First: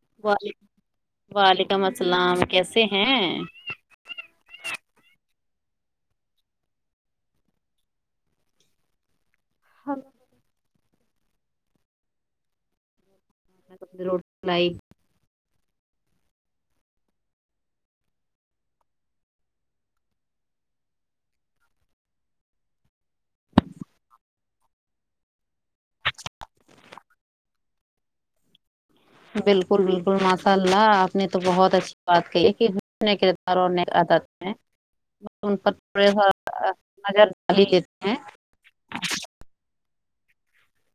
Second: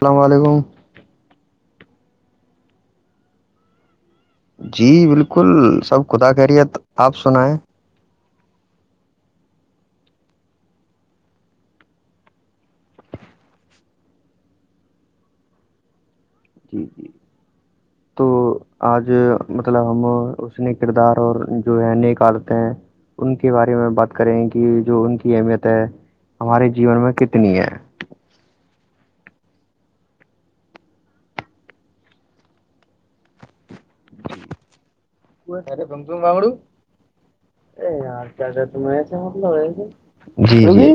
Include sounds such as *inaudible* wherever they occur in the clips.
السلام علیکم وعلیکم السلام کیسے ہیں جی بالکل سب خدا خیریت آپ سنائیں ہاں *unintelligible* *inaudible* روڈ لائی *inaudible* جی جی تو آج مطلب ہم اس نے کردار اور جو ہے نکالتے ہیں ان کے بارے میں بات کریں کہ جو ان کی اہمیت ہے ہمارے جیون میں کتنی ہے بلکل بلکل ماساء اللہ آپ نے تو بہت اچھی بات کہ ہے کہنے کرداروں نےد ہیں *inaudible* ان پر تھوڑے ہو نظر ڈال ہی لیتے ہیں ایسے مطلب ایسے ہی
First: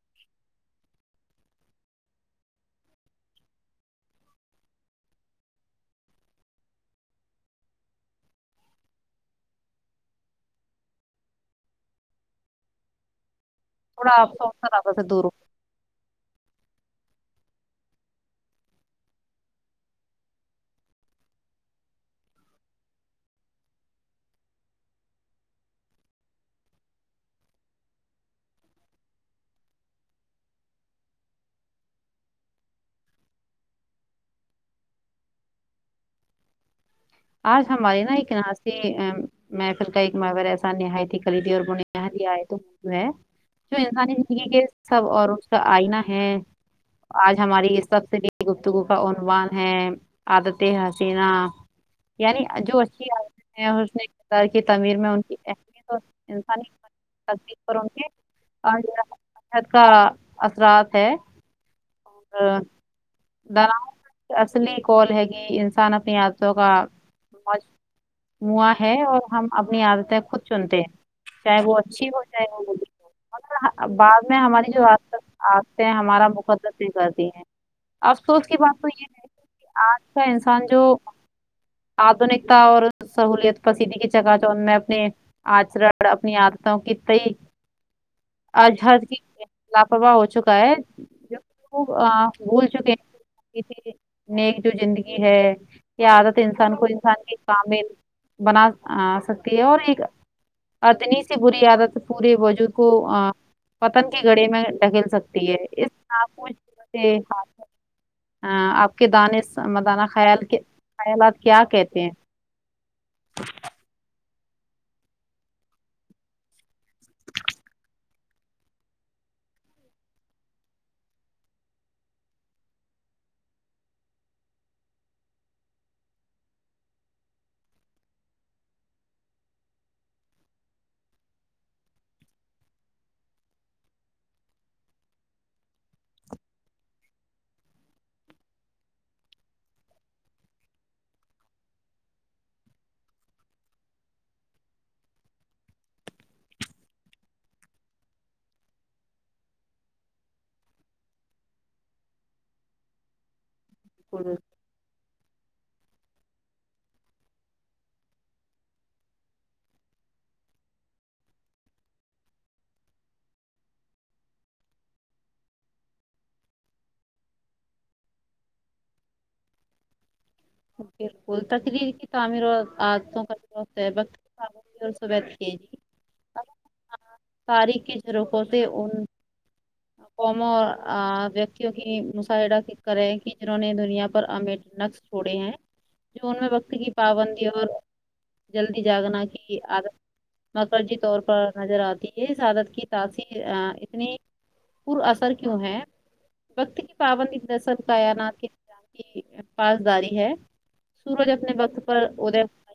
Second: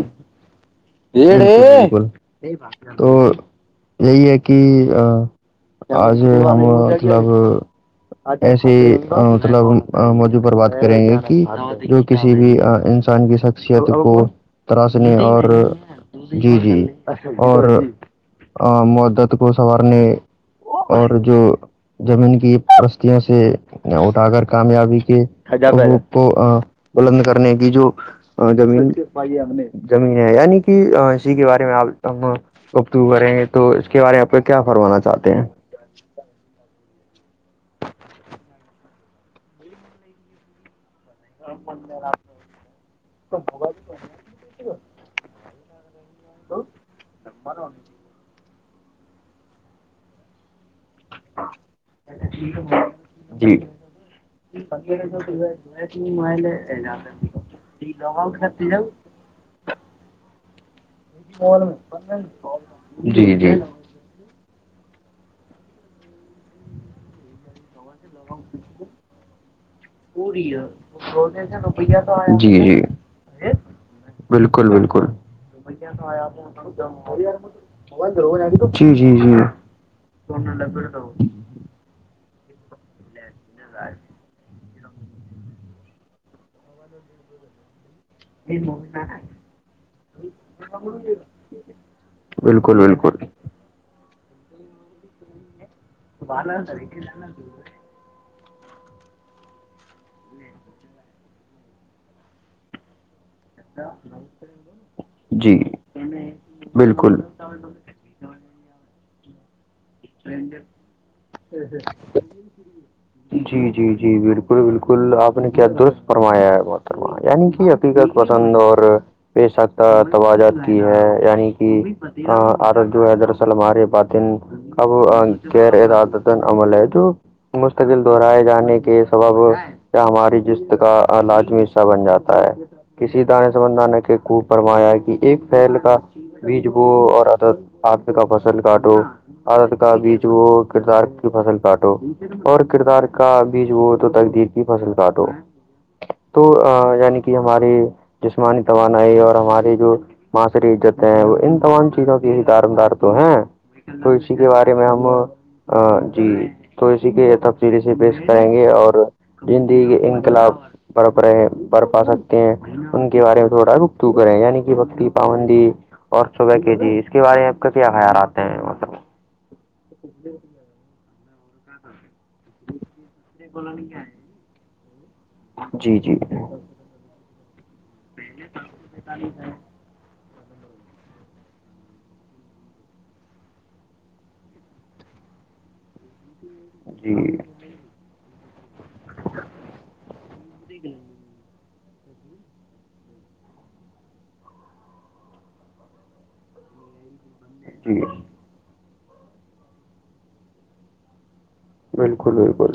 تو یہی ہے کہ آج ہم مطلب ایسے مطلب موضوع پر بات کریں گے کہ جو کسی بھی انسان کی شخصیت کو تھوڑا افسوس رابہ سے تراشنے دور ہو اور جی جی اور مدت کو سنوارنے اور جو زمین کی پرستیوں سے اٹھا کر کامیابی کے کو بلند کرنے کی جو زمین زمین ہے یعنی اسی کے بارے میں آپ ہم گفتگو کریں گے تو اس کے بارے میں آپ کو کیا فرمانا چاہتے ہیں آج ہماری نا ایک یہاں سے محفل کا ایک مگر ایسا نہایتھی لی دیا اور ان نے لیائے تو جو ہے *unintelligible* جو انسانی یہ کہ سب اور اس کا آئنا ہے آج ہماری اس ہفتے کی گفتگو کا عنوان ہے عادت حسینا یعنی جو اچھی جی عادتیں ہیں حسن کردار کی تعمیر میں ان کی اہمیت اور انسانی تصدیق پہ ان کے اور انٹرنیٹ کا اثرات ہے اور جی جی ڈراؤ اصلی قول ہے کہ انسان اپنی عادتوں کا موج موا ہے اور ہم اپنی عادتیں خود چنتے ہیں چاہے وہ اچھی ہو چاہے جی وہ جی بری ہو مگر بعد میں بالکل ہماری جو بالکل عادتے ہیں ہمارا مقدر کرتی ہیں افسوس کی بات تو جی یہ جی ہے جی کہ آج کا انسان جو آدھنکتا اور سہولت کا *unintelligible* پسیدی کی چکا چوند میں اپنے آچرن اپنی عادتوں کے تائی ا م *unintelligible* لاپرواہ ہو چکا ہے جو وہ بھول بالکل چکے بالکل ہیں کسی نے جو زندگی ہے یہ عادت با انسان سر کو ج انسان کے *unintelligible* کامل بنا آ سکتی ہو اور ایک اتنی سی بری عادت پورے وجود کو پتن کی گڑے میں دھکیل سکتی ہے جی اس میں آپ کو بالکل آپ کے دانے دانہ خیال کہ خیالات کیا کہتے ہیں *inaudible* جی جی جی بالکل بالکل آپ نے کیا درست فرمایا ہے محترمہ یعنی کہ اب حقیقت پسند اور پیشکت توجات کی ہے یعنی کہ عادت جو ہے دراصل ہمارے باطن اب غیر ارادتن عمل ہے تو مستقل دہرائے جانے کے سبب ہماری جست کا لازمی حصہ بن جاتا ہے کسی دانے سبندان کے خوب فرمایا کہ ایک پہل کا بیج بو اور ادر آد کا فصل کاٹو عادت کا بیچ وہ کردار کی فصل کاٹو اور کردار کا بیج بو تو تقدیر کی فصل کاٹو تو یعنی کہ ہماری جسمانی توانائی اور ہماری جو ماںشری عزت ہیں وہ ان تمام چیزوں کی ہی دار مدار تو ہیں تو بالکل اسی کے بارے میں ہم جی تو اسی کے تفصیل سے پیش کریں گے اور زندگ کے انقلاب برف رہے برپا سکتے ہیں ان کے بارے میں تھوڑا گفتگو کرے یعنی کہ وقتی پابندی اور صبح کے جی اس کے بارے میں آپ کا کیا خیال آتے ہیں مطلب بلکل تقدیر کی تعمیر اور عادت *inaudible* جی جی *inaudible* قوموں ویکتیوں کی مشاہدہ کرے کہ جنہوں نے دنیا پر محنت چھوڑیں ہیں *inaudible* جون میں وقت کی جی پابندی اور جلدی جاگنا کی آدت مرکزی طور پر نظر آتی ہے سادت کی تاثیر اتنی پور اثر کیوں ہے وقت کی پابندی دراصل جی کائنات کی کی پاسداری ہے سورج اپنے وقت پر بالکل بالکل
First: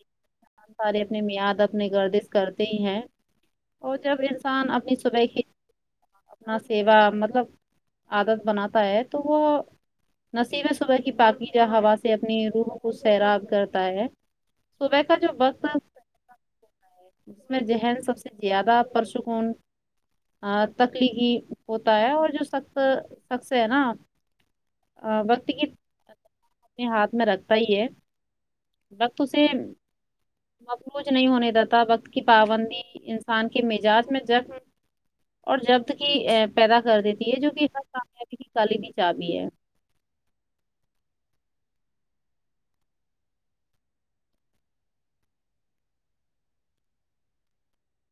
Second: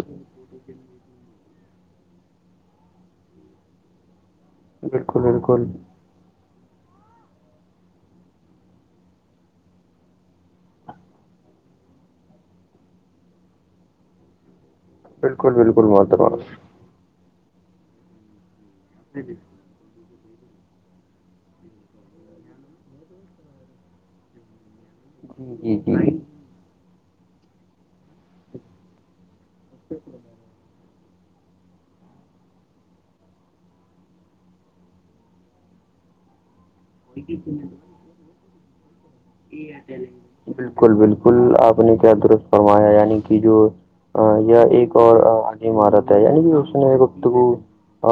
ستارے اپنے میاد اپنے گردش کرتے ہیں اور جب انسان اپنی بالکل صبح کی بالکل اپنا سیوا مطلب آدت بناتا ہے تو وہ نصیبہ صبح کی پاکیزہ ہوا سے اپنی روح کو سیراب کرتا ہے صبح کا جو بالکل وقت بالکل محترم اس میں ذہن سب سے زیادہ پرسکون تک تخلیقی ہوتا ہے اور جو سخت سخت ہے نا وقت کی جی کنجی جی اپنے ہاتھ میں رکھتا ہی ہے وقت اسے مفلوج نہیں ہونے دیتا وقت کی پابندی انسان کے مزاج میں نظم اور ضبط کی پیدا کر دیتی ہے جو کہ ہر کامیابی کی کلیدی چابی ہے بالکل بالکل آپ نے کیا درست فرمایا یعنی کہ جو یا ایک اور آدھی عمارت ہے یعنی کہ اس نے وقت کو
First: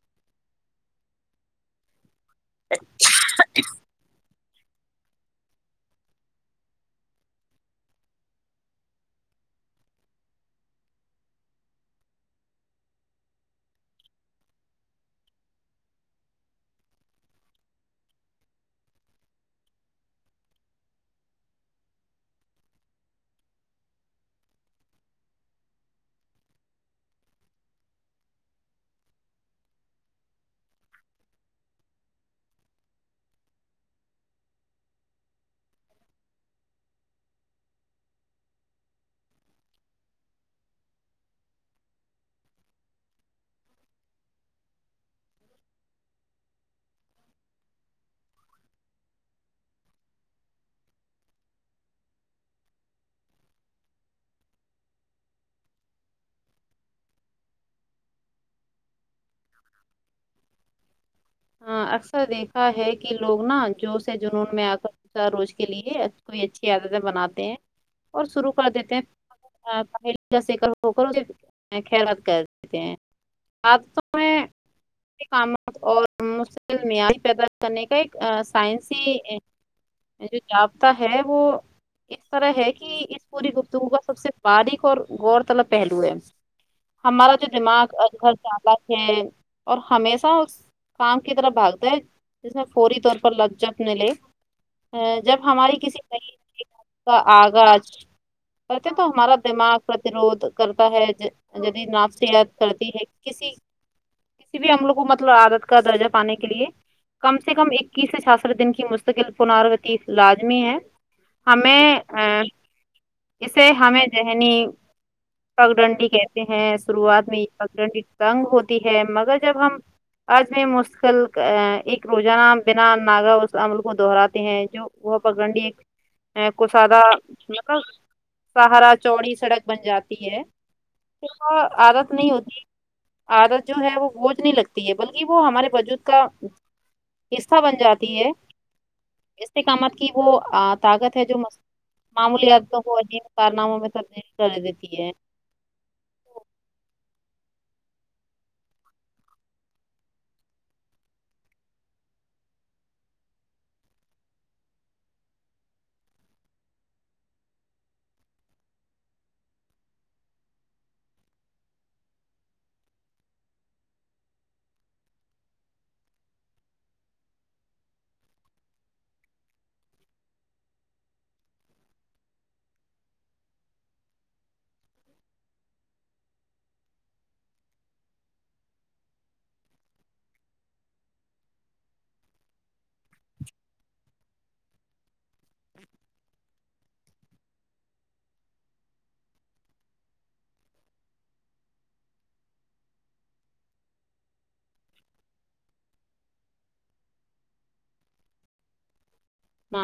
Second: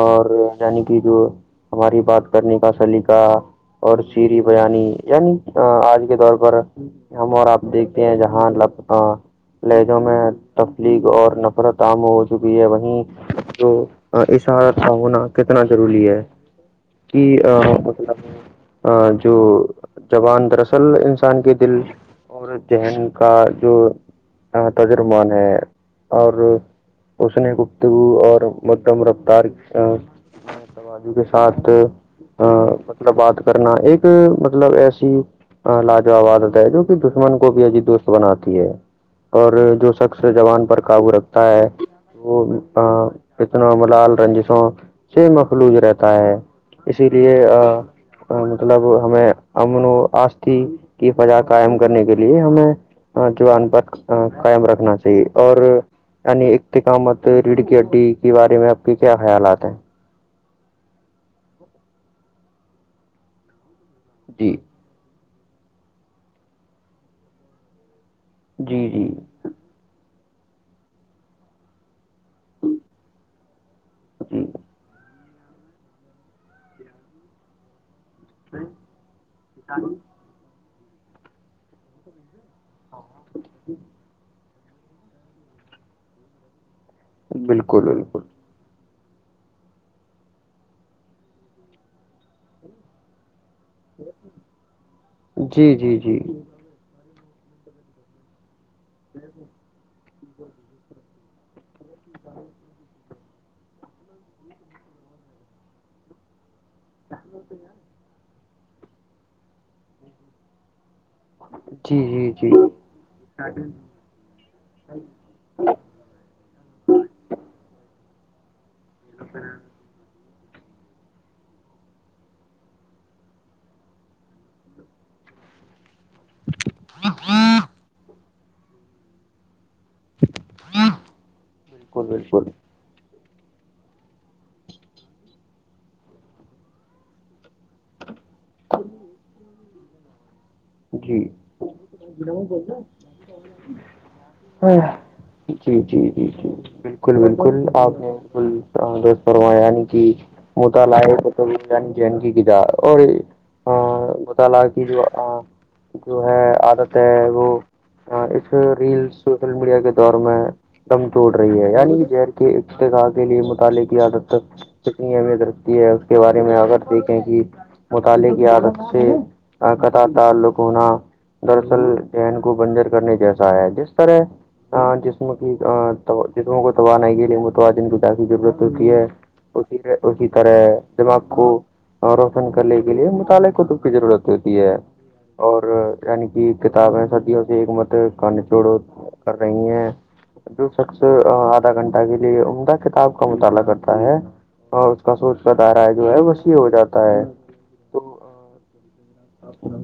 اور یعنی کی جو ہماری بات کرنے کا سلیقہ اور شیرین بیانی یعنی آج کے دور پر ہم اور آپ دیکھتے ہیں جہاں لاپتا لہجوں میں تفلیغ اور نفرت عام ہو چکی ہے وہیں جو اس حالت کا ہونا کتنا ضروری ہے کہ مطلب جو زبان دراصل انسان کے دل اور ذہن کا جو ترجمان ہے اور اس نے گفتگو اور مدم رفتار کے ساتھ مطلب بات کرنا ایک مطلب ایسی لاجواب عادت ہے جو کہ دشمن کو بھی عجی دوست بناتی ہے اور جو شخص زبان پر قابو رکھتا ہے وہ فتنوں ملال رنجشوں سے مخلوج رہتا ہے اسی لیے مطلب ہمیں امن و آشتی کی فضا قائم کرنے کے لیے ہمیں زبان پر قائم رکھنا چاہیے اور یعنی اختقامت ریڑھکٹی کے بارے میں آپ کے کیا خیالات ہیں ہاں اکثر دیکھا ہے کہ لوگ نا جوش سے جنون جی میں آ کر روز کے لیے اس کو بھی اچھی عادتیں بناتے ہیں اور شروع کر جی دیتے ہیں جی پہل جیسے کرو کرو نہیں خیرات کرتے ہیں آپ سے جی میں کام اور مشکل معیاری پیدا کرنے کا ایک سائنسی جو جابتا ہے وہ اس طرح ہے کہ اس پوری گفتگو کا سب سے باریک اور غور طلب پہلو ہے ہمارا جو بالکل دماغ بالکل گھر ال *unintelligible* اور ہمیشہ اس کام کی طرح بھگتے ہے جس میں فوری طور پر لگ جن ملے ا جب جی ہماری جی کسی جی نئی کا آغاز کرتے تو ہمارا دماغ پرتروھ کرتا ہے جدید نافسیات کرتی ہے کسی کسی بھی عملوں کو مطلب عادت کا درجہ پانے کے لیے کم سے کم اکیس سے چھیاسٹھ دن کی مستقل پناروتی لازمی ہے ہمیں جی جی ا جی بالکل اسے ہمیں ذہنی پگڈنڈی کہتے ہیں شروعات میں یہ پگڈنڈی تنگ ہوتی ہے مگر جب ہم آج میں مشقل ایک روزانہ بنا ناگا اس عمل کو دہراتے ہیں جو وہ پگنڈی ایک ہے کشادہ مطلب سہارا چوڑی سڑک بن جاتی تو عادت نہیں بالکل ہوتی عادت جو ہے وہ بوجھ نہیں لگتی ہے بلکہ وہ ہمارے وجود کا حصہ بن جاتی ہے استقامت کی وہ طاقت ہے جو جی معمولیاتوں کو عجیب کارناموں میں تبدیل کر دیتی ہے جی جی جی جی بالکل بالکل آپ نے بالکل فرما یعنی کہ مطالعے ان جن کی کیتا اور بتالا کہ جو اب جو ہے عادت ہے وہ ہاں اس ریل سوشل میڈیا کے دور میں دن توڑ رہی ہے یعنی کہ زیر کے افتقاح کے لیے مطالعے کی عدت تک کتنی اہمیت رکھتی ہے اس کے بارے میں آ اگر دیکھیں کہ تالے کی عادت سے تا قت تعلق ہونا دراصل ذہن کو بنجر کرنے جیسا ہے جس طرح جسم کی جسموں کو توانائی کے لیے متوازن غذا کی ضرورت ہوتی ہے اسی اسی طرح دماغ کو روشن کر لے اسی لیے مطالعے کتب کی ضرورت ہوتی ہے اور یعنی کہ کتابیں سدیا سے ایک مت کن چھوڑو کر رہی ہیں جو شخص آدھا گھنٹہ کے لیے عمدہ کتاب کا مطالعہ کرتا ہے ہاں اس کا سوچ کا دائرہ جو ہے وسیع ہو جاتا ہے تو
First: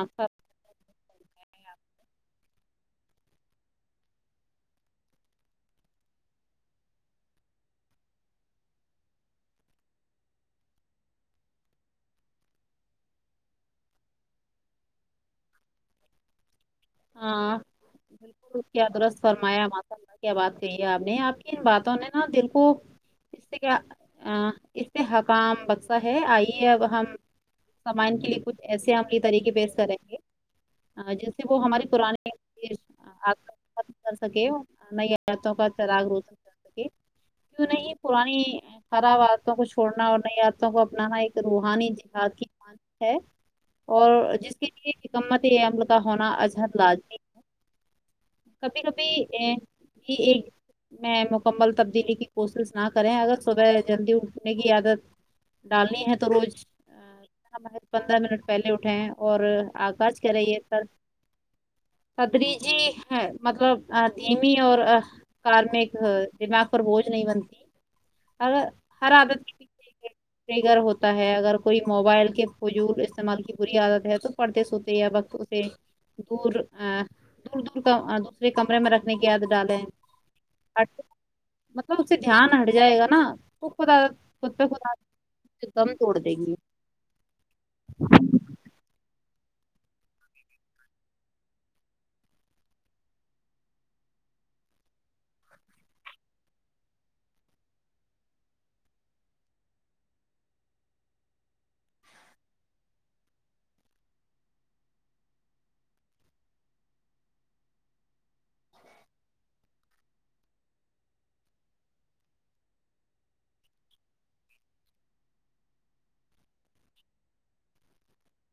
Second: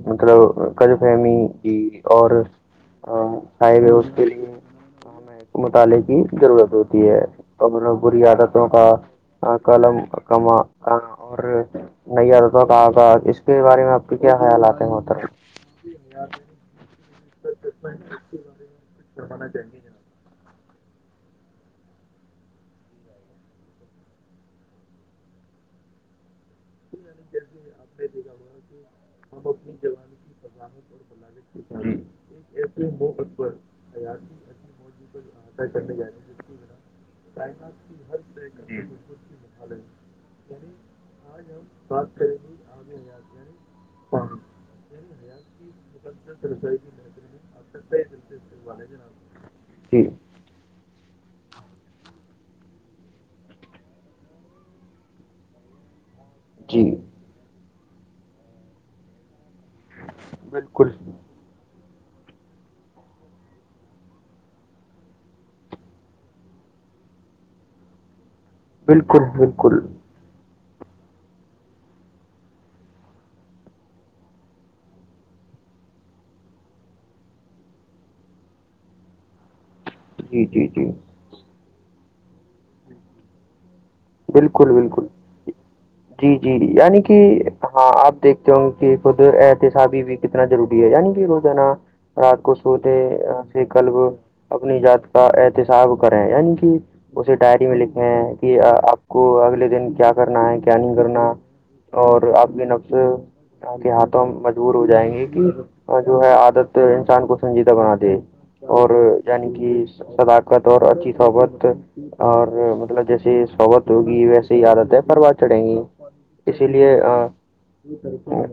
مطلب ق فہمی کی اورائے گئے اس کے لیے ہمیں مطالعے کی ضرورت ہوتی ہے اور ان بری عادتوں کا قلم کما اور نیئ عادتوں کا آغاز اس کے بارے میں آپ تو کیا خیالات ہیں وہ ہاں بالکل کیا درست فرمایا ماشاءاللہ کیا بات کہی ہے آپ نے آپ کی ان باتوں نے نا دل کو اس سے کیا اس سے حکام ہے آئیے اب ہم سامعین کے لیے کچھ ایسے عملی طریقے پیش کر ے گے باہ بنا *inaudible* *inaudible* نہیں پرانی *inaudible* خراب عادتوں کو چھوڑنا اور نئی عادتوں کو اپنانا ایک روحانی دیہات کی مانند ہے اور جس کے لے حکمت عمل کا ہونا ازہد لازمی ہے کبھی کبھی جی یہ ایک میں مکمل تبدیلی کی کوشش نہ کریں اگر صبح جلدی اٹھنے کی عادت ڈالنی ہے تو روز جی پندرہ منٹ پہلے اٹھے اور آکش کرے یہ سر بالکل سدری جی ہے مطلب دھیمی اور کار میں ایک دماغ پر بوج نہیں بنتی بالکل بالکل فگر ہوتا ہے اگر کوئی موبائل کے فضول استعمال کی بری عادت ہے تو پڑھتے سوتے سے دور دور دور کا دوسرے کمرے میں رکھنے کی عادت ڈالیں جی جی جی مطلب اس سے دھیان ہٹ جائے گا نا تو خد بالکل بالکل دیں جی جی گی یعنی کہ ہاں آپ دیکھ کیونکہ خد احتسابی بھی کتنا ضروری ہے یعنی کہ روزانہ رات کو سوتے ہیں پھر کل اپنی ذات کا احتساب کریں یعنی کہ اسے ڈائری میں لکھیں کہ آپ کو اگلے دن کیا کرنا ہے کیا نہیں کرنا اور آپ کے نفس کے ہاتھوں مجبور ہو جائیں گے کہ اور جو ہے عادت انسان کو سنجیدہ بنا دے اور یعنی کہ صداقت اور اچھی صحبت اور مطلب جیسے ہی صحبت ہوگی ویسے ہی عادت ہے پروان چڑھیں گی اسی لیے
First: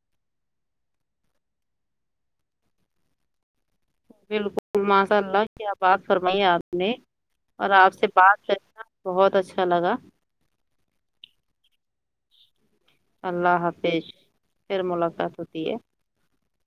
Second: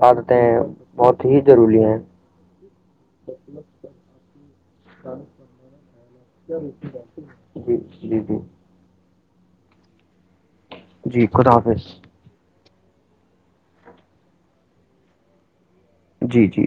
عادتیں بہت ہی ضروری ہیں س *inaudible* بالکل ماشاء اللہ کیا بات فرمائی آپ نے اور جی آپ سے جی جی بات کرکے بہت اچھا لگا جی خدا حافظ اللہ حافظ پھر ملاقات ہوتی ہے جی جی